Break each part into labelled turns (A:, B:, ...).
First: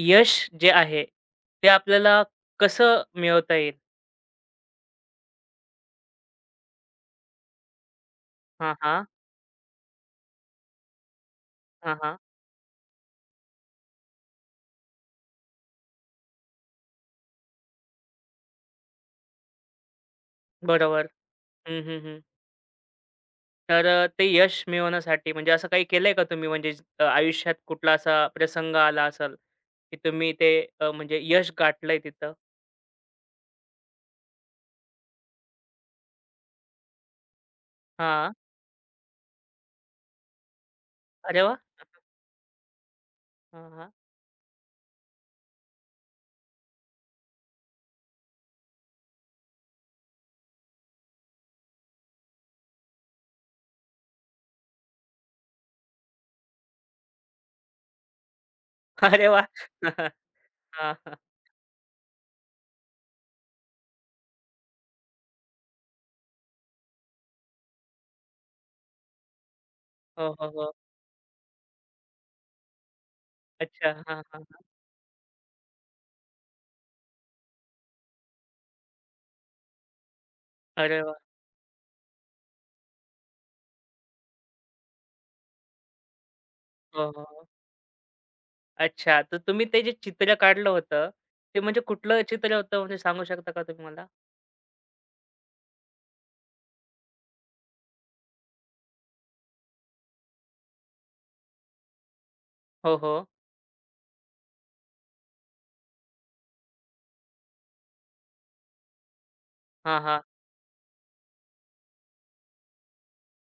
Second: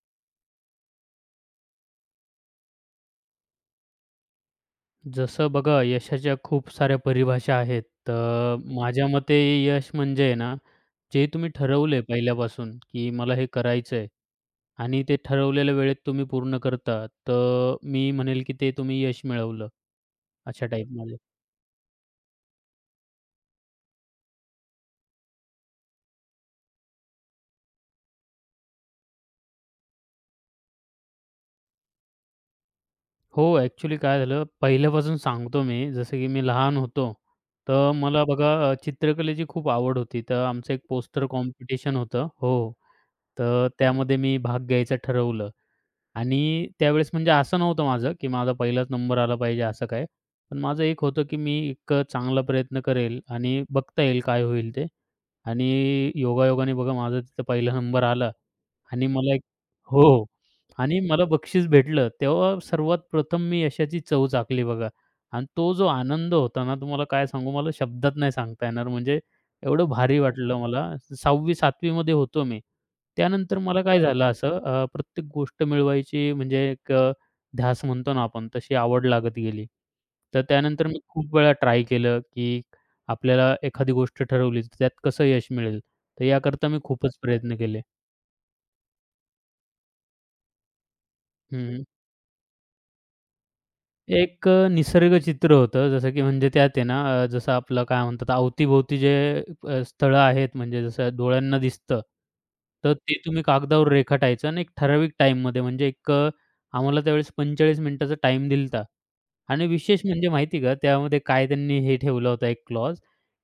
A: यश जे आहे, ते आपल्याला कसं मिळवता येईल?
B: जसं बघा यशाच्या खूप साऱ्या परिभाषा आहेत. तर
A: हां,
B: हं.
A: हां.
B: माझ्या मते यश म्हणजे आहे ना, जे तुम्ही
A: हां,
B: ठरवलंय
A: हां.
B: पहिल्यापासून, की मला हे करायचंय आणि ते ठरवलेल्या वेळेत तुम्ही पूर्ण करता, तर मी म्हणेल की ते तुम्ही यश मिळवलं, अशा
A: बरोबर.
B: टाईपमध्ये.
A: हं, हं, हं. तर ते यश मिळवण्यासाठी म्हणजे असं काही केलंय का तुम्ही म्हणजे आयुष्यात कुठला असा प्रसंग आला असेल, की तुम्ही ते म्हणजे यश गाठलंय तिथं?
B: हो, ॲक्चुअली काय झालं पहिल्यापासून सांगतो मी, जसं की मी लहान होतो, तर मला
A: हां.
B: बघा चित्रकलेची खूप आवड होती. तर आमचं एक पोस्टर
A: अरे वाह!
B: कॉम्पिटिशन होतं. हो,
A: हां,
B: तर
A: हां.
B: त्यामध्ये मी भाग घ्यायचं ठरवलं. आणि त्यावेळेस म्हणजे असं नव्हतं माझं, की माझा पहिलाच नंबर आला पाहिजे असं काय. पण माझं एक होतं, की मी एक चांगला प्रयत्न करेल आणि बघता येईल काय होईल ते. आणि योगायोगाने बघा माझा तिथं पहिला नंबर आला. आणि
A: अरे
B: मला एक
A: वाह!
B: हो. हो.
A: हां,
B: आणि
A: हां.
B: मला बक्षीस भेटलं, तेव्हा सर्वात प्रथम मी यशाची चव चाखली बघा. आणि तो जो आनंद होता ना, तुम्हाला काय सांगू, मला शब्दात नाही सांगता येणार. म्हणजे एवढं भारी
A: हो, हो,
B: वाटलं
A: हो.
B: मला. 6वी-7वी मध्ये होतो मी. त्यानंतर मला
A: अच्छा.
B: काय
A: हां,
B: झालं
A: हां,
B: असं
A: हां.
B: प्रत्येक गोष्ट मिळवायची म्हणजे एक ध्यास म्हणतो ना आपण, तशी आवड लागत गेली. तर त्यानंतर मी
A: अरे वाह!
B: खूप वेळा ट्राय केलं, की आपल्याला एखादी गोष्ट ठरवली, तर त्यात कसं यश मिळेल. तर याकरता मी
A: हो,
B: खूपच
A: हो, हो.
B: प्रयत्न केले.
A: अच्छा. तर तुम्ही ते जे चित्र काढलं होतं, ते म्हणजे
B: हं,
A: कुठलं चित्र होतं म्हणजे सांगू शकता का तुम्ही मला?
B: एक निसर्ग चित्र होतं. जसं की म्हणजे त्यात आहे ना जसं आपलं काय म्हणतात अवती जे स्थळं आहेत म्हणजे जसं डोळ्यांना दिसतं. तर
A: हो, हो.
B: ते तुम्ही कागदावर रेखाटायचं आणि एक ठराविक टाईममध्ये म्हणजे एक आम्हाला त्यावेळेस 45 मिनिटाचा टाईम दिला आणि
A: हां,
B: विशेष
A: हां.
B: म्हणजे माहिती का त्यामध्ये काय त्यांनी हे ठेवलं होतं एक क्लॉज,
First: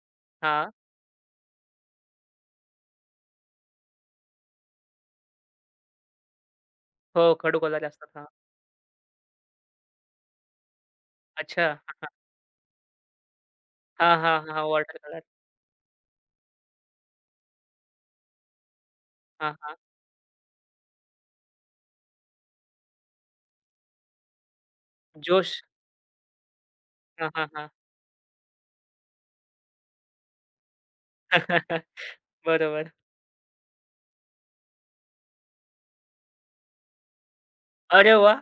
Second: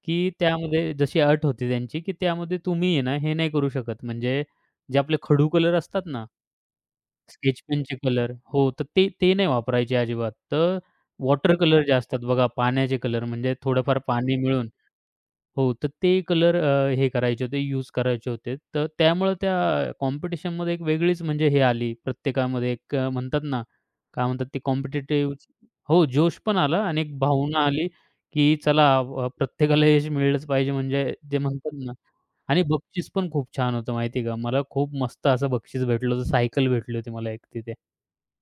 B: की
A: हां.
B: त्यामध्ये जशी अट होती त्यांची, की त्यामध्ये तुम्ही आहे ना हे नाही करू शकत म्हणजे जे आपले खडू कलर असतात ना
A: हो, खडू
B: स्केच
A: कलर
B: पेनचे
A: असतात. हां.
B: कलर. हो, तर ते ते नाही वापरायचे अजिबात. तर वॉटर
A: अच्छा.
B: कलर जे असतात बघा पाण्याचे कलर म्हणजे थोडंफार
A: हां, हां,
B: पाणी
A: हां.
B: मिळून
A: वॉटर कलर.
B: हो, तर ते कलर हे करायचे होते, यूज करायचे होते. तर त्यामुळे
A: हां,
B: त्या
A: हां.
B: कॉम्पिटिशनमध्ये एक वेगळीच म्हणजे हे आली प्रत्येकामध्ये एक म्हणतात ना, काय म्हणतात ते कॉम्पिटिटिव्ह
A: जोश.
B: हो, जोश पण आला आणि एक
A: हां, हां,
B: भावना
A: हां.
B: आली, की चला प्रत्येकाला यश मिळलंच पाहिजे म्हणजे जे म्हणतात ना आणि
A: बरोबर.
B: बक्षीस पण खूप छान होतं माहिती आहे का? मला खूप मस्त असं बक्षीस भेटलं होतं. सायकल भेटली होती मला एक तिथे.
A: अरे वाह!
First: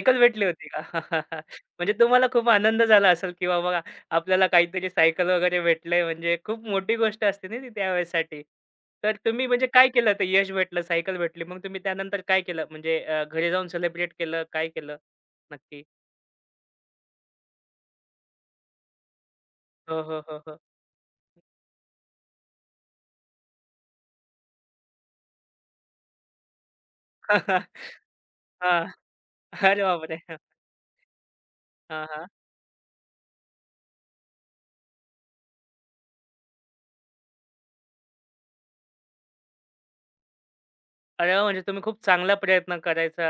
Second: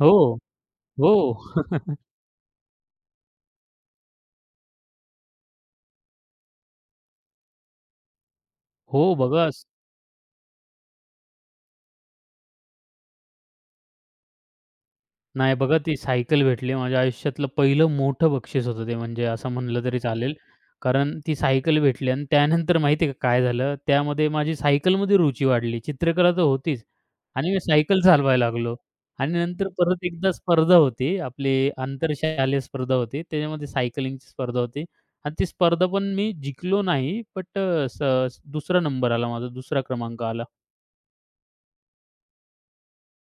B: हो,
A: भेटली होती का?
B: हो.
A: म्हणजे तुम्हाला खूप आनंद झाला असेल, की बाबा आपल्याला काहीतरी सायकल वगैरे भेटलंय म्हणजे खूप मोठी गोष्ट असते ना ती त्यावेळेसाठी.
B: हो,
A: तर तुम्ही
B: बघा
A: म्हणजे काय केलं? तर यश भेटलं, सायकल भेटली. मग तुम्ही त्यानंतर काय केलं? म्हणजे घरी जाऊन सेलिब्रेट केलं? काय केलं?
B: नाही बघा
A: नक्की.
B: ती सायकल भेटली माझ्या आयुष्यातलं पहिलं मोठं बक्षीस होतं ते म्हणजे असं म्हणलं तरी
A: हो, हो,
B: चालेल.
A: हो, हो.
B: कारण ती सायकल भेटली आणि त्यानंतर माहिती आहे का काय झालं? त्यामध्ये माझी सायकलमध्ये रुची वाढली. चित्रकला तर होतीच आणि मी सायकल चालवायला लागलो
A: हां.
B: आणि नंतर
A: अरे
B: परत
A: बापरे!
B: एकदा स्पर्धा होती. आपली
A: हां, हां.
B: आंतरशालेय स्पर्धा होती. त्याच्यामध्ये सायकलिंगची स्पर्धा होती आणि ती स्पर्धा पण मी जिंकलो नाही. बट स दुसरा नंबर आला माझा, दुसरा क्रमांक आला.
A: अरे वाह! म्हणजे तुम्ही खूप चांगला प्रयत्न करायचा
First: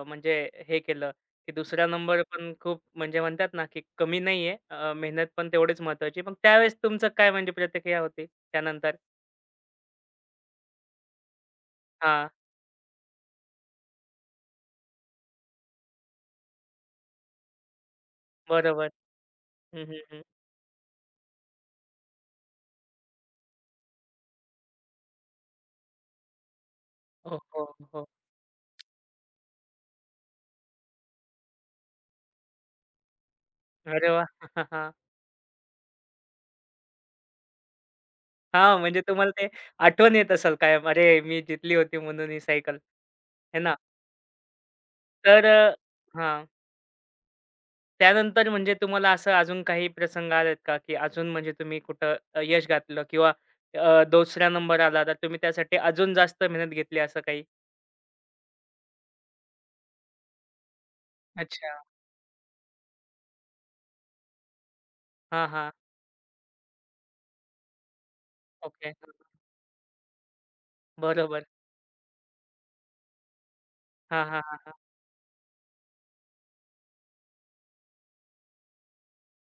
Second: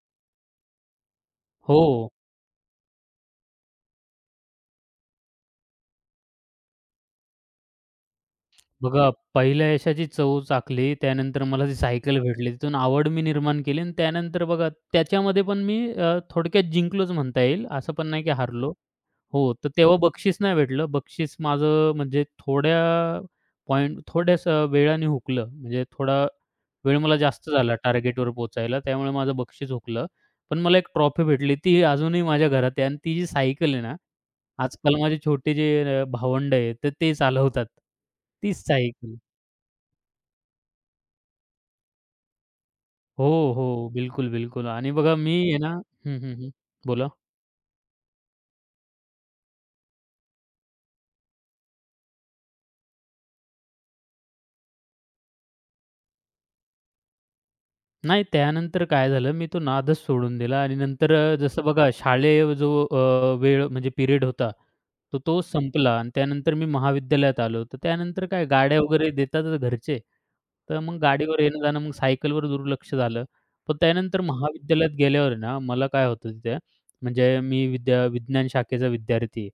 A: म्हणजे हे केलं, की
B: हो.
A: दुसरा नंबर पण खूप म्हणजे म्हणतात ना, की कमी नाहीये. मेहनत पण तेवढीच महत्त्वाची. मग त्यावेळेस तुमचं काय म्हणजे प्रतिक्रिया होती त्यानंतर?
B: बघा, पहिल्या यशाची चव चाखली. त्यानंतर मला ती सायकल
A: हां,
B: भेटली. तिथून आवड मी निर्माण केली आणि त्यानंतर बघा त्याच्यामध्ये पण मी थोडक्यात जिंकलोच म्हणता येईल. असं पण नाही की हारलो.
A: बरोबर.
B: हो, तर
A: हं,
B: तेव्हा
A: हं, हं.
B: बक्षीस नाही भेटलं. बक्षीस माझं म्हणजे थोड्या पॉइंट थोड्याच वेळाने हुकलं. म्हणजे थोडा वेळ मला
A: हो,
B: जास्त
A: हो,
B: झाला
A: हो.
B: टार्गेटवर पोहोचायला. त्यामुळे माझं बक्षीस हुकलं. पण मला एक ट्रॉफी भेटली. ती अजूनही माझ्या घरात आहे आणि ती जी सायकल आहे ना,
A: अरे वाह! हां,
B: आजकाल माझे छोटे जे भावंड आहेत, तर ते चालवतात. तीच
A: म्हणजे
B: सायकल.
A: तुम्हाला ते आठवण येत असेल कायम. अरे, मी जितली होती म्हणून ही सायकल,
B: हो,
A: है ना?
B: हो. बिलकुल, बिलकुल. आणि बघा मी
A: तर
B: आहे ना हं, हं,
A: हां.
B: हं. बोला.
A: त्यानंतर म्हणजे तुम्हाला असं अजून काही प्रसंग आलेत का, की अजून म्हणजे तुम्ही कुठं यश गाठलं किंवा 2रा नंबर आला तर तुम्ही त्यासाठी अजून जास्त मेहनत घेतली असं काही?
B: नाही त्यानंतर काय झालं, मी तो नादच सोडून दिला आणि नंतर जसं
A: अच्छा.
B: बघा शालेय जो वेळ म्हणजे पिरियड होता, तर तो
A: हां, हां.
B: संपला आणि त्यानंतर मी महाविद्यालयात आलो. तर त्यानंतर काय गाड्या
A: ओके.
B: वगैरे देतातच घरचे. तर मग गाडीवर
A: बरोबर.
B: येणं-जाणं, मग सायकलवर दुर्लक्ष झालं. पण त्यानंतर
A: हां, हां, हां, हां.
B: महाविद्यालयात गेल्यावर आहे ना, मला काय होतं तिथे म्हणजे मी विद्या विज्ञान शाखेचा विद्यार्थी आहे.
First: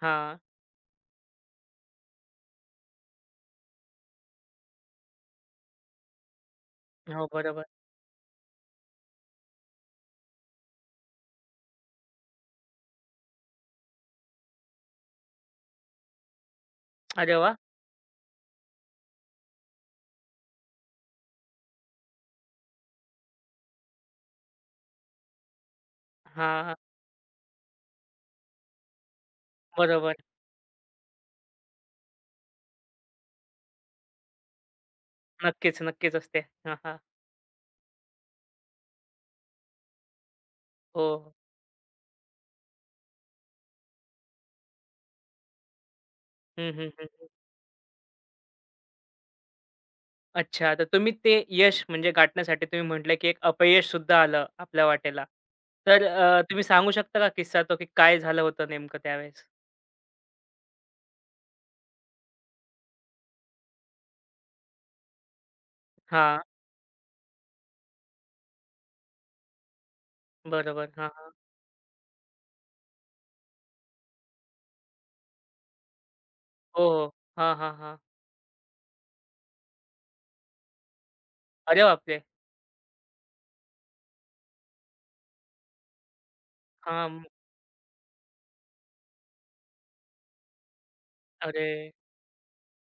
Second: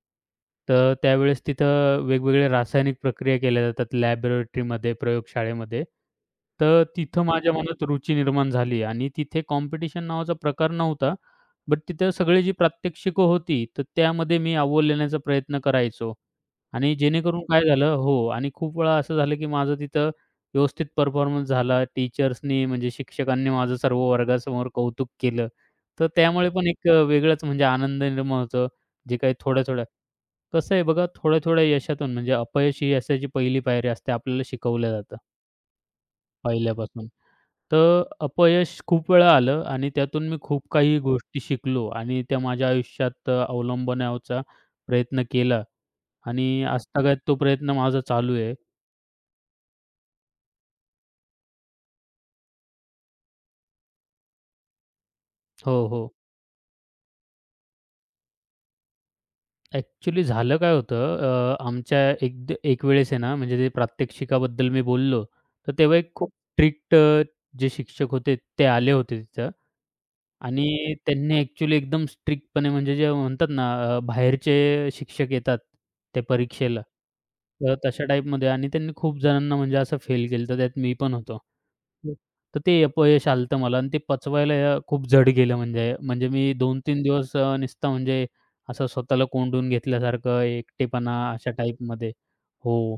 A: हां.
B: तर त्यावेळेस तिथं वेगवेगळ्या रासायनिक प्रक्रिया केल्या जातात लॅबोरेटरीमध्ये, प्रयोगशाळेमध्ये. तर तिथं
A: हो,
B: माझ्या
A: बरोबर.
B: मनात रुची निर्माण झाली आणि तिथे कॉम्पिटिशन नावाचा प्रकार नव्हता. बट तिथं सगळी जी प्रात्यक्षिकं होती, तर त्यामध्ये मी अव्वल येण्याचा प्रयत्न करायचो आणि
A: अरे
B: जेणेकरून
A: वाह!
B: काय झालं हो आणि खूप वेळा असं झालं, की माझं तिथं व्यवस्थित परफॉर्मन्स झाला. टीचर्सनी म्हणजे शिक्षकांनी माझं सर्व वर्गासमोर कौतुक केलं. तर त्यामुळे
A: हां,
B: पण
A: हां.
B: एक म्हणजे आनंद निर्माण होतो. जे काही थोड्या-थोड्या
A: बरोबर.
B: कसं आहे बघा, थोड्या-थोड्या यशातून म्हणजे अपयश ही यशाची पहिली पायरी असते, आपल्याला शिकवलं जातं
A: नक्कीच, नक्कीच असते. हां, हां.
B: पहिल्यापासून. तर अपयश खूप वेळा आलं आणि त्यातून मी खूप काही
A: हो.
B: गोष्टी शिकलो आणि त्या माझ्या आयुष्यात अवलंबण्याचा प्रयत्न केला आणि
A: हं, हं,
B: आजतागत
A: हं.
B: तो प्रयत्न माझा चालू आहे.
A: अच्छा, तर तुम्ही ते यश म्हणजे गाठण्यासाठी तुम्ही म्हटलं, की एक अपयश सुद्धा आलं आपल्या वाटेला.
B: हो,
A: तर
B: हो.
A: तुम्ही सांगू शकता का किस्सा तो, की काय झालं होतं नेमकं त्यावेळेस?
B: ॲक्चुअली झालं काय होतं आमच्या एक वेळेस आहे ना, म्हणजे ते प्रात्यक्षिकाबद्दल मी बोललो, तर तेव्हा एक खूप
A: हां,
B: स्ट्रिक्ट जे शिक्षक होते ते आले होते तिथं
A: बरोबर.
B: आणि
A: हां, हां.
B: त्यांनी ॲक्चुअली एकदम स्ट्रिक्टपणे म्हणजे जे म्हणतात ना बाहेरचे शिक्षक येतात त्या
A: हो,
B: परीक्षेला,
A: हो. हां, हां,
B: तर
A: हां.
B: तशा टाईपमध्ये आणि त्यांनी खूप जणांना म्हणजे असं फेल केलं तर त्यात मी पण होतो.
A: अरे
B: हो.
A: बापरे!
B: तर ते अपयश आलं मला आणि ते पचवायला खूप जड गेलं म्हणजे म्हणजे मी 2-3
A: हां,
B: दिवस नुसता म्हणजे असं स्वतःला कोंडून घेतल्यासारखं एकटेपणा अशा
A: अरे!
B: टाईपमध्ये. हो.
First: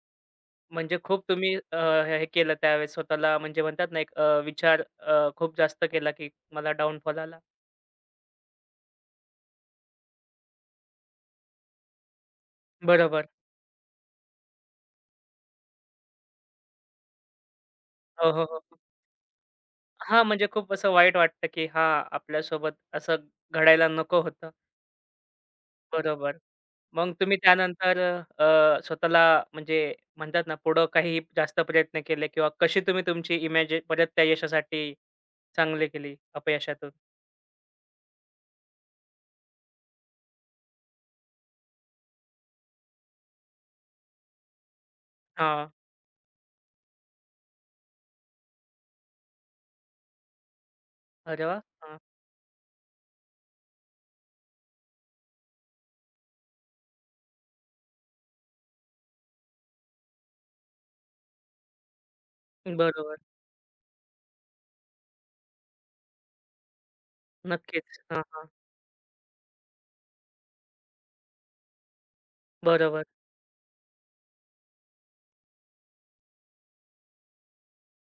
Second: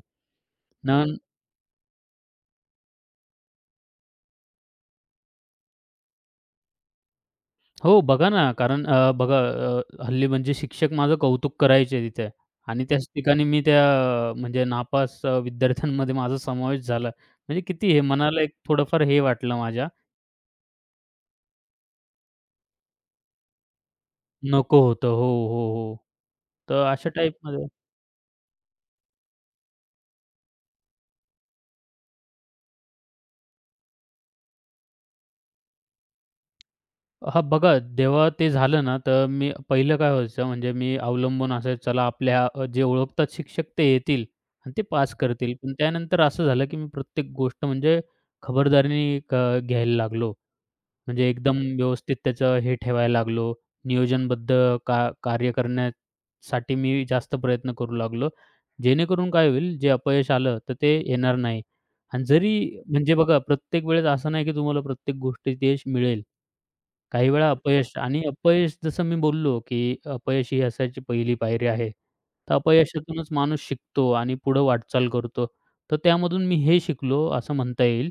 A: म्हणजे
B: ना
A: खूप तुम्ही हे हे केलं त्यावेळेस स्वतःला म्हणजे म्हणतात ना, एक विचार खूप जास्त केला, की मला डाउनफॉल आला.
B: हो, बघा ना, कारण बघा हल्ली म्हणजे शिक्षक माझं कौतुक करायचे तिथे आणि त्याच
A: बरोबर.
B: ठिकाणी मी त्या म्हणजे नापास विद्यार्थ्यांमध्ये माझा समावेश झाला. म्हणजे किती हे
A: हो,
B: मनाला
A: हो,
B: एक
A: हो.
B: थोडंफार हे वाटलं माझ्या.
A: हां, म्हणजे खूप असं वाईट वाटतं, की हां, आपल्यासोबत असं घडायला नको होतं.
B: नको होतं. हो, हो, हो.
A: बरोबर.
B: तर अशा
A: मग तुम्ही
B: टाईपमध्ये
A: त्यानंतर स्वतःला म्हणजे म्हणतात ना, पुढं काही जास्त प्रयत्न केले किंवा कशी तुम्ही तुमची इमेज परत त्या यशासाठी चांगली केली अपयशातून?
B: हां, बघा जेव्हा ते झालं ना, तर मी पहिलं काय व्हायचं म्हणजे मी अवलंबून असायचं चला आपल्या जे ओळखतात शिक्षक ते येतील आणि ते पास करतील.
A: हां.
B: पण त्यानंतर असं झालं, की मी प्रत्येक गोष्ट म्हणजे खबरदारीने घ्यायला लागलो. म्हणजे
A: अरे
B: एकदम
A: वाह! हां.
B: व्यवस्थित त्याचं हे ठेवायला लागलो. नियोजनबद्ध का कार्य करण्यासाठी मी जास्त प्रयत्न करू लागलो. जेणेकरून काय होईल, जे अपयश आलं तर ते येणार नाही. आणि जरी म्हणजे
A: बरोबर.
B: बघा प्रत्येक वेळेस असं नाही, की तुम्हाला प्रत्येक गोष्टीत यश मिळेल. काही वेळा अपयश
A: नक्कीच. हां,
B: आणि
A: हां.
B: अपयश जसं मी बोललो, की अपयश ही यशाची पहिली पायरी आहे. तर
A: बरोबर.
B: अपयशातूनच माणूस शिकतो आणि पुढे वाटचाल करतो. तर त्यामधून मी हे शिकलो असं म्हणता येईल,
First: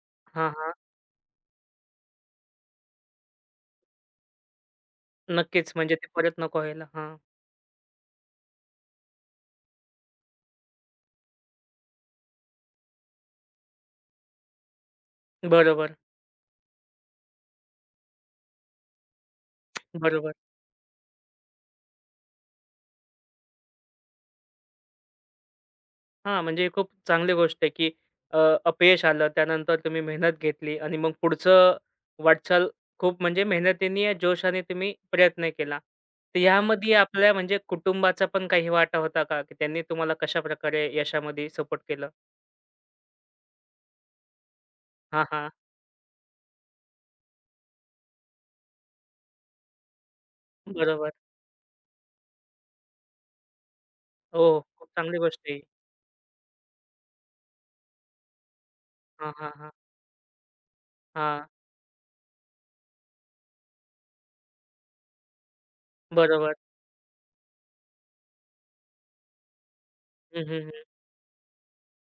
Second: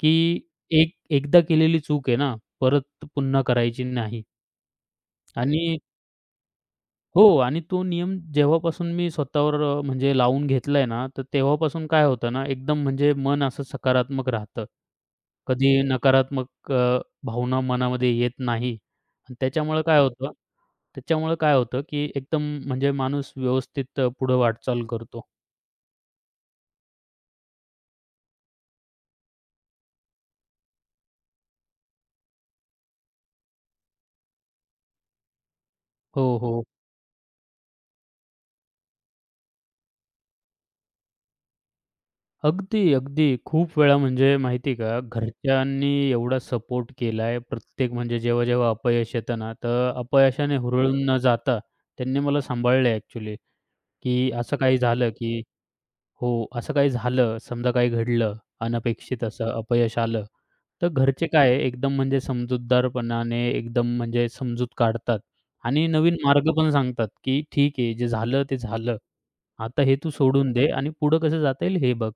B: की
A: हां, हां.
B: एकदा केलेली चूक आहे ना, परत पुन्हा करायची नाही आणि
A: नक्कीच. म्हणजे ते परत नको व्हायला. हां.
B: हो आणि तो नियम जेव्हापासून मी स्वतःवर म्हणजे लावून घेतलाय ना, तर तेव्हापासून काय होतं ना, एकदम म्हणजे मन असं सकारात्मक राहतं. कधी हो.
A: बरोबर,
B: नकारात्मक भावना मनामध्ये येत नाही आणि त्याच्यामुळं काय बरोबर. होतं
A: बरोबर.
B: त्याच्यामुळं काय होतं, की एकदम म्हणजे माणूस व्यवस्थित पुढे वाटचाल करतो.
A: हां, म्हणजे खूप चांगली गोष्ट आहे, की अ, अपयश आलं, त्यानंतर तुम्ही मेहनत घेतली आणि मग पुढचं वाटचाल खूप म्हणजे मेहनतीने या जोशाने तुम्ही प्रयत्न केला.
B: हो,
A: तर
B: हो.
A: ह्यामध्ये आपल्या म्हणजे कुटुंबाचा पण काही वाटा होता का? की त्यांनी तुम्हाला कशाप्रकारे यशामध्ये सपोर्ट केलं?
B: अगदी, अगदी. खूप वेळा म्हणजे माहिती का, हं.
A: हां, हां.
B: घरच्यांनी एवढा सपोर्ट केलाय. प्रत्येक म्हणजे जेव्हा-जेव्हा अपयश येतं ना, तर अपयशाने हुरळून
A: बरोबर.
B: न जाता त्यांनी मला सांभाळलंय ॲक्चुअली, की
A: हो,
B: असं काही
A: खूप
B: झालं,
A: चांगली गोष्ट
B: की
A: आहे.
B: हो, असं काही झालं, समजा काही घडलं, अनपेक्षित
A: हां,
B: असं
A: हां, हां.
B: अपयश आलं, तर घरचे
A: हां.
B: काय आहे, एकदम म्हणजे समजूतदारपणाने एकदम म्हणजे समजूत काढतात आणि नवीन मार्ग
A: बरोबर.
B: पण सांगतात, की "ठीक आहे, जे झालं ते झालं. आता हे तू
A: हं,
B: सोडून
A: हं,
B: दे
A: हं.
B: आणि पुढं कसं जाता येईल हे बघ."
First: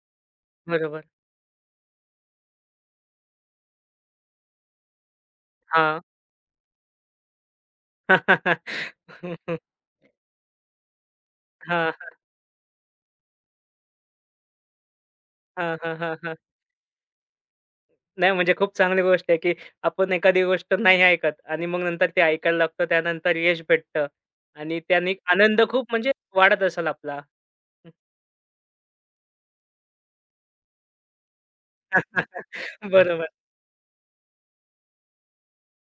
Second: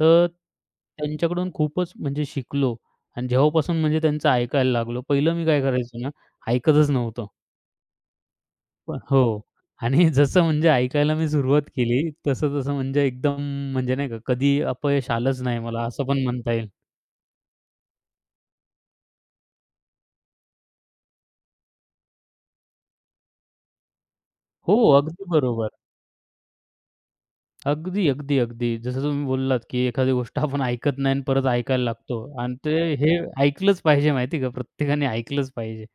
B: तर
A: बरोबर.
B: त्यांच्याकडून खूपच म्हणजे शिकलो आणि जेव्हापासून म्हणजे त्यांचं ऐकायला लागलो. पहिलं मी काय करायचो
A: हां.
B: ना, ऐकतच नव्हतो. पण हो. आणि जसं म्हणजे ऐकायला मी सुरुवात
A: हां,
B: केली, तसं-तसं म्हणजे एकदम म्हणजे नाही का, कधी अपयश आलंच नाही
A: हां,
B: मला
A: हां,
B: असं
A: हां,
B: पण
A: हां.
B: म्हणता येईल.
A: नाही म्हणजे खूप चांगली गोष्ट आहे, की आपण एखादी गोष्ट नाही ऐकत आणि मग नंतर ते ऐकायला लागतं. त्यानंतर यश भेटतं
B: हो,
A: आणि त्याने
B: अगदी
A: आनंद
B: बरोबर.
A: खूप म्हणजे वाढत असेल आपला.
B: अगदी, अगदी, अगदी. जसं तुम्ही बोललात, की एखादी गोष्ट आपण ऐकत नाही आणि परत ऐकायला लागतो आणि ते हे
A: बरोबर,
B: ऐकलंच पाहिजे माहिती आहे का? प्रत्येकाने ऐकलंच पाहिजे.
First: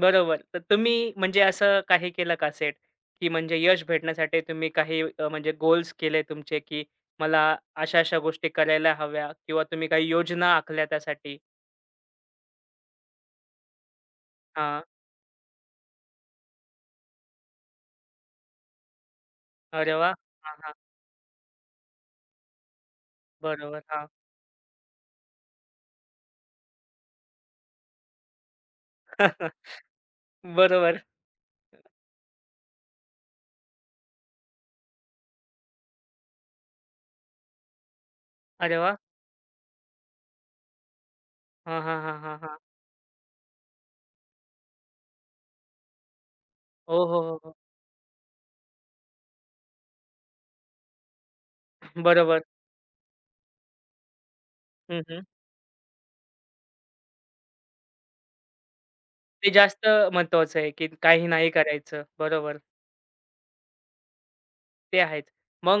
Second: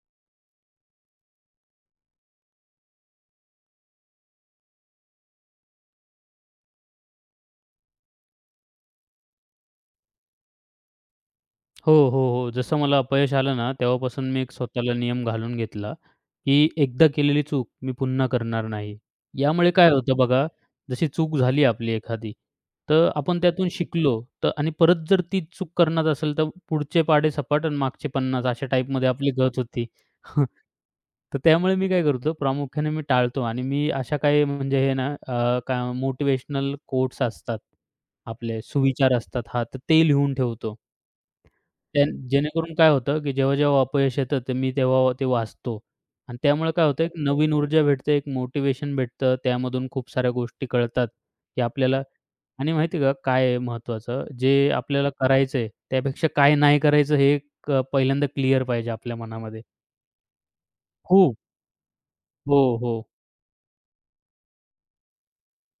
A: बरोबर. तर तुम्ही म्हणजे असं काही केलं का सेट, की म्हणजे यश भेटण्यासाठी तुम्ही काही म्हणजे गोल्स केले तुमचे, की मला अशा-अशा गोष्टी करायला हव्या किंवा तुम्ही काही योजना आखल्या त्यासाठी?
B: हो, हो, हो. जसं मला अपयश आलं ना, तेव्हापासून मी एक
A: हां.
B: स्वतःला नियम घालून घेतला, की एकदा केलेली चूक मी पुन्हा करणार नाही. यामुळे काय
A: अरे वाह!
B: होतं बरोबर. बघा, जशी चूक झाली आपली एखादी, तर आपण त्यातून
A: बरोबर, हां.
B: शिकलो तर आणि परत जर ती चूक करणार असेल, तर पुढचे पाढे सपाट आणि मागचे 50 अशा टाईपमध्ये आपली गत होती.
A: बरोबर.
B: तर त्यामुळे मी काय करतो, प्रामुख्याने मी टाळतो आणि मी अशा काही म्हणजे हे ना काय मोटिव्हेशनल कोट्स असतात, आपले
A: अरे वाह!
B: सुविचार असतात हां, तर ते लिहून ठेवतो.
A: हां, हां,
B: त्या
A: हां, हां, हां.
B: जेणेकरून काय होतं, की जेव्हा-जेव्हा अपयश येतं, तर मी तेव्हा ते वाचतो आणि त्यामुळे काय
A: हो,
B: होतं, एक
A: हो, हो,
B: नवीन
A: हो.
B: ऊर्जा भेटते, एक मोटिवेशन भेटतं. त्यामधून खूप साऱ्या गोष्टी कळतात, की आपल्याला
A: बरोबर.
B: आणि माहिती आहे का काय आहे महत्त्वाचं, जे
A: हं,
B: आपल्याला
A: हं.
B: करायचंय, त्यापेक्षा काय नाही करायचं हे एक पहिल्यांदा क्लिअर पाहिजे आपल्या
A: ते
B: मनामध्ये.
A: जास्त महत्वाचं आहे, की काही
B: खूप.
A: नाही करायचं. बरोबर,
B: हो, हो.
A: ते आहेच. मग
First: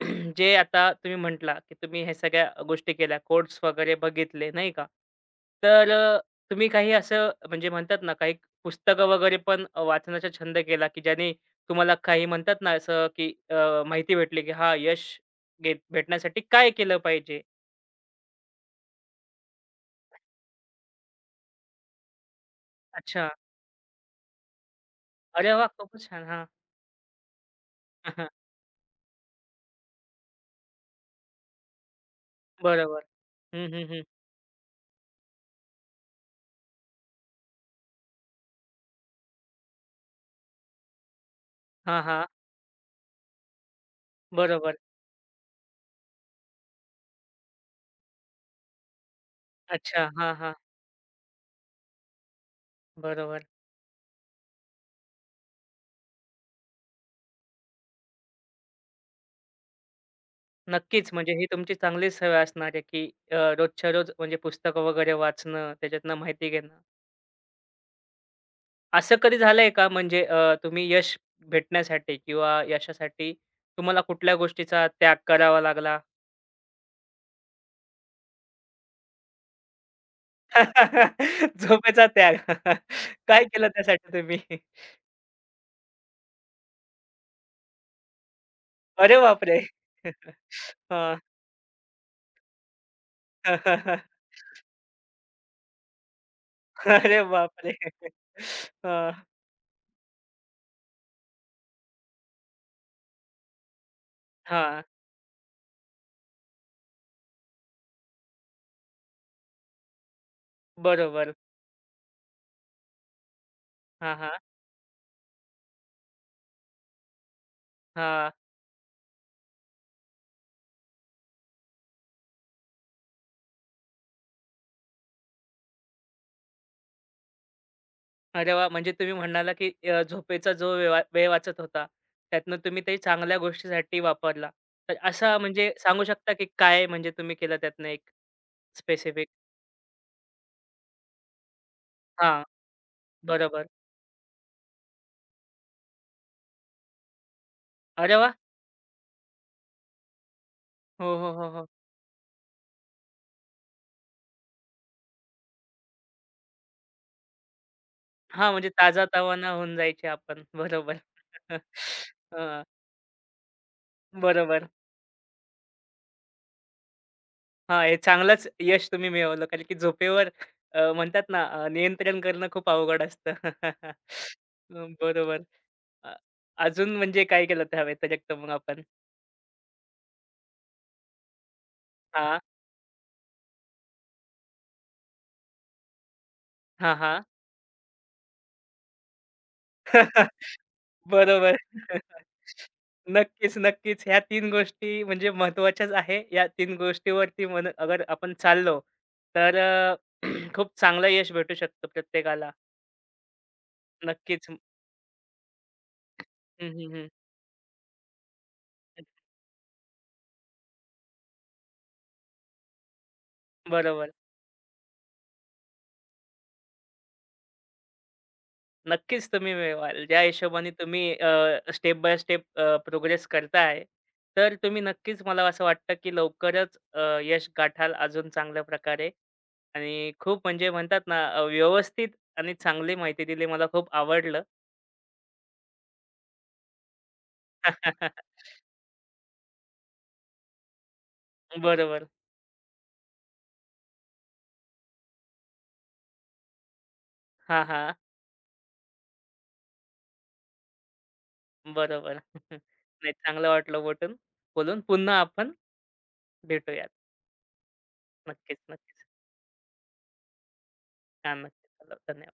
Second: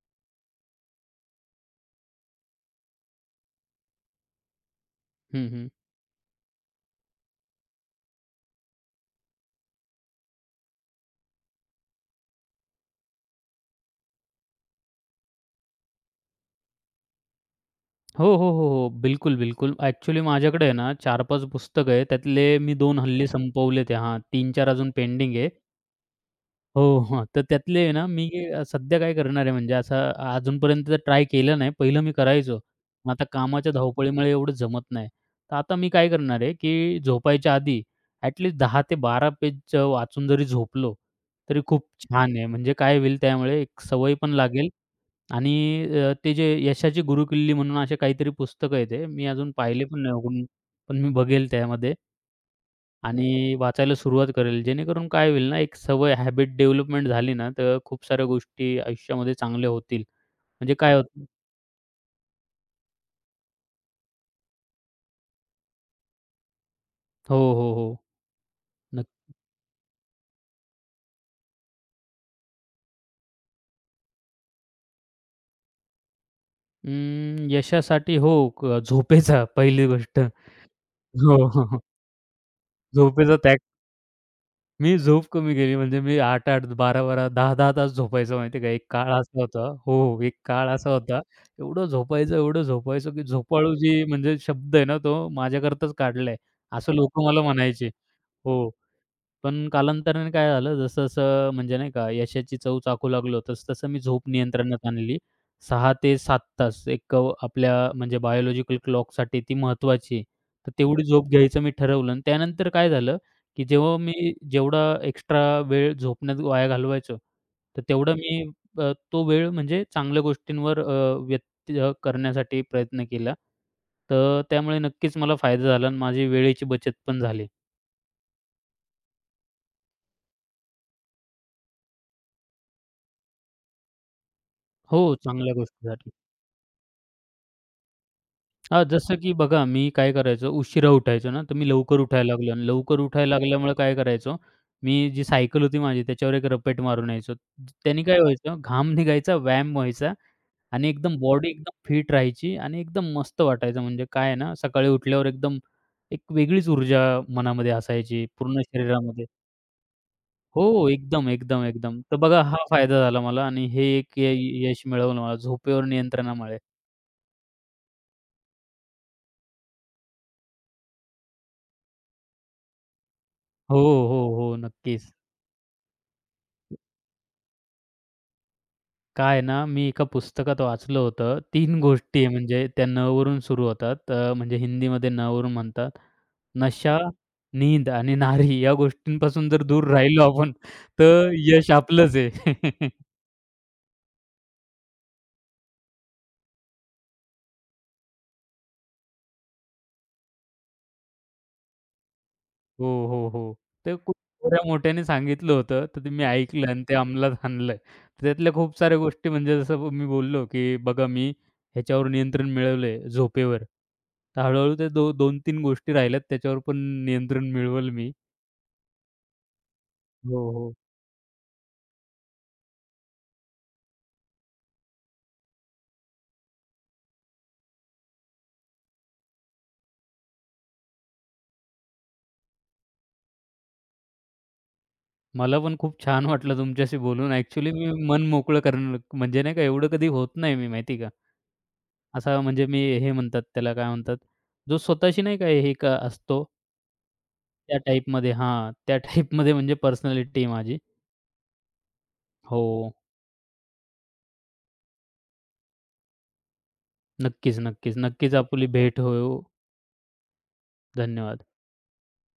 A: जे आता तुम्ही म्हटला, की तुम्ही ह्या सगळ्या गोष्टी केल्या, कोट्स वगैरे बघितले, नाही का?
B: हं, हं.
A: तर तुम्ही काही असं म्हणजे म्हणतात ना, काही पुस्तकं वगैरे पण वाचण्याचा छंद केला, की ज्याने तुम्हाला काही म्हणतात ना, असं की माहिती भेटली, की हां, यश घेत भेटण्यासाठी काय केलं पाहिजे?
B: हो, हो, हो, हो. बिलकुल, बिलकुल. ॲक्चुअली माझ्याकडे आहे ना 4-5 पुस्तकं आहे. त्यातले मी 2 हल्ली
A: अच्छा.
B: संपवलेत आहे. हां, 3-4 अजून पेंडिंग आहे.
A: अरे वाह! खूपच छान. हां.
B: हो, हां. तर त्यातले आहे ना, मी सध्या काय करणार आहे म्हणजे असं अजूनपर्यंत तर ट्राय केलं नाही. पहिलं मी करायचो.
A: बरोबर.
B: मग आता
A: हं,
B: कामाच्या
A: हं, हं.
B: धावपळीमुळे एवढं जमत नाही. तर आता मी काय करणार आहे, की झोपायच्या आधी ॲट लीस्ट ते 12 पेज वाचून जरी झोपलो, तरी खूप
A: हां, हां.
B: छान आहे. म्हणजे काय होईल त्यामुळे एक सवय पण लागेल
A: बरोबर.
B: आणि ते जे यशाची गुरुकिल्ली म्हणून असे काहीतरी पुस्तकं आहे ते. मी अजून पाहिले पण
A: अच्छा.
B: नाही
A: हां,
B: उघडून,
A: हां.
B: पण मी बघेल त्यामध्ये.
A: बरोबर.
B: आणि वाचायला सुरुवात करेल. जेणेकरून काय होईल ना, एक सवय हॅबिट डेव्हलपमेंट झाली ना, तर खूप साऱ्या गोष्टी आयुष्यामध्ये चांगल्या होतील. म्हणजे काय
A: नक्कीच
B: होतं
A: म्हणजे ही तुमची चांगलीच सवय असणार आहे, की रोजच्या रोज म्हणजे पुस्तकं वगैरे वाचणं, त्याच्यातनं माहिती घेणं.
B: हो, हो, हो.
A: असं
B: नक्क
A: कधी झालंय का म्हणजे तुम्ही यश भेटण्यासाठी किंवा यशासाठी तुम्हाला कुठल्या गोष्टीचा त्याग करावा लागला?
B: अं, यशासाठी हो, झोपेचा पहिली गोष्ट. हो, हो, हो.
A: झोपेचा त्याग.
B: झोपेचा
A: काय
B: त्याग.
A: केलं त्यासाठी तुम्ही?
B: मी झोप कमी केली म्हणजे मी 8-8, 12-12, 10-10 तास झोपायचो माहिती आहे का. एक काळ
A: अरे
B: असा
A: बापरे!
B: होता हो, हो, एक काळ असा
A: हां.
B: होता. एवढं झोपायचं, एवढं झोपायचं, की झोपाळू जी म्हणजे शब्द आहे ना, तो माझ्याकरताच काढलाय, असं
A: अरे
B: लोकं मला
A: बापरे!
B: म्हणायचे. हो.
A: अ,
B: पण कालांतराने काय झालं, जसं-जसं म्हणजे नाही का यशाची चव चाखू लागलो, तसं-तसं मी झोप
A: हां,
B: नियंत्रणात आणली. 6 ते 7 तास एक आपल्या म्हणजे बायोलॉजिकल क्लॉकसाठी ती महत्त्वाची आहे. तर तेवढी झोप
A: बरोबर.
B: घ्यायचं मी ठरवलं आणि त्यानंतर काय झालं, की जेव्हा
A: हां,
B: मी
A: हां.
B: जेवढा एक्स्ट्रा वेळ झोपण्यात वाया घालवायचो, तर तेवढा
A: हां.
B: मी तो वेळ म्हणजे चांगल्या गोष्टींवर व्यत्यय करण्यासाठी प्रयत्न केला. तर त्यामुळे नक्कीच मला फायदा झाला आणि माझी वेळेची बचत पण झाली.
A: अरे वाह! म्हणजे तुम्ही म्हणाला, की झोपेचा जो वेळ वाचत होता, त्यातनं तुम्ही ते चांगल्या गोष्टीसाठी वापरला. तर
B: हो,
A: असा
B: चांगल्या
A: म्हणजे सांगू
B: गोष्टीसाठी.
A: शकता, की काय म्हणजे तुम्ही केलं त्यातनं एक
B: हां, जसं
A: स्पेसिफिक?
B: की बघा मी काय करायचो, उशिरा उठायचो ना, तर मी लवकर उठायला
A: हां,
B: लागलो आणि लवकर उठायला
A: बरोबर.
B: लागल्यामुळे काय करायचो, मी जी सायकल होती माझी त्याच्यावर एक रपेट मारून यायचो. त्याने
A: अरे
B: काय
A: वाह!
B: व्हायचं, घाम निघायचा, व्यायाम व्हायचा आणि
A: हो,
B: एकदम
A: हो,
B: बॉडी
A: हो, हो.
B: एकदम फिट राहायची आणि एकदम मस्त वाटायचं. म्हणजे काय आहे ना, सकाळी उठल्यावर एकदम एक वेगळीच ऊर्जा मनामध्ये असायची,
A: हां,
B: पूर्ण
A: म्हणजे
B: शरीरामध्ये.
A: ताजातवाना होऊन जायचे आपण.
B: हो,
A: बरोबर.
B: एकदम, एकदम, एकदम. तर बघा हा
A: हां,
B: फायदा झाला मला आणि हे एक
A: बरोबर.
B: यश मिळवलं मला झोपेवर नियंत्रणामुळे.
A: हां, हे चांगलंच यश तुम्ही मिळवलं. कारण की झोपेवर म्हणतात ना नियंत्रण करणं खूप अवघड असतं.
B: हो, हो, हो. नक्कीच.
A: बरोबर. अ, अजून म्हणजे काय केलं त्या व्यतिरिक्त मग आपण?
B: काय आहे ना, मी एका पुस्तकात वाचलं होतं. 3 गोष्टी आहे
A: हां.
B: म्हणजे त्या न वरून सुरू होतात. म्हणजे हिंदीमध्ये न वरून म्हणतात.
A: हां,
B: नशा,
A: हां.
B: नींद आणि नारी या गोष्टींपासून जर दूर राहिलो आपण, तर
A: बरोबर.
B: यश आपलंच आहे.
A: नक्कीच, नक्कीच. ह्या 3 गोष्टी म्हणजे महत्त्वाच्याच आहे. या 3 गोष्टीवरती अगर आपण चाललो, तर खूप चांगलं यश भेटू शकतं प्रत्येकाला.
B: हो, हो, हो. ते खूप
A: नक्कीच.
B: थोड्या मोठ्याने सांगितलं होतं. तर ते मी
A: हं,
B: ऐकलं आणि
A: हं,
B: ते
A: हं.
B: अंमलात आणलंय. तर त्यातल्या खूप साऱ्या गोष्टी म्हणजे जसं मी बोललो, की बघा मी ह्याच्यावर नियंत्रण मिळवलंय झोपेवर.
A: बरोबर.
B: तर हळू-हळू त्या 2-3 गोष्टी राहिल्यात त्याच्यावर पण नियंत्रण मिळवलं मी.
A: नक्कीच तुम्ही मिळवाल. ज्या
B: हो,
A: हिशोबाने
B: हो.
A: तुम्ही स्टेप बाय स्टेप प्रोग्रेस करताय, तर तुम्ही नक्कीच मला असं वाटतं, की लवकरच यश गाठाल अजून चांगल्या प्रकारे आणि खूप म्हणजे म्हणतात ना व्यवस्थित आणि चांगली माहिती दिली. मला खूप आवडलं.
B: मला पण खूप छान वाटलं तुमच्याशी बोलून. ॲक्चुअली मी मन मोकळं करणं म्हणजे नाही का एवढं कधी होत नाही मी माहिती का.
A: बरोबर.
B: असा म्हणजे मी हे म्हणतात त्याला काय म्हणतात, जो स्वतःशी नाही का हे का असतो.
A: हां,
B: त्या
A: हां.
B: टाईपमध्ये हां, त्या टाईपमध्ये म्हणजे पर्सनॅलिटी माझी.
A: बरोबर.
B: हो.
A: नाही चांगलं वाटलं बोलून. पुन्हा आपण भेटूयात.
B: नक्कीच, नक्कीच. नक्कीच
A: नक्कीच,
B: आपली
A: नक्कीच.
B: भेट होईल.
A: हां,
B: धन्यवाद.
A: नक्कीच. धन्यवाद.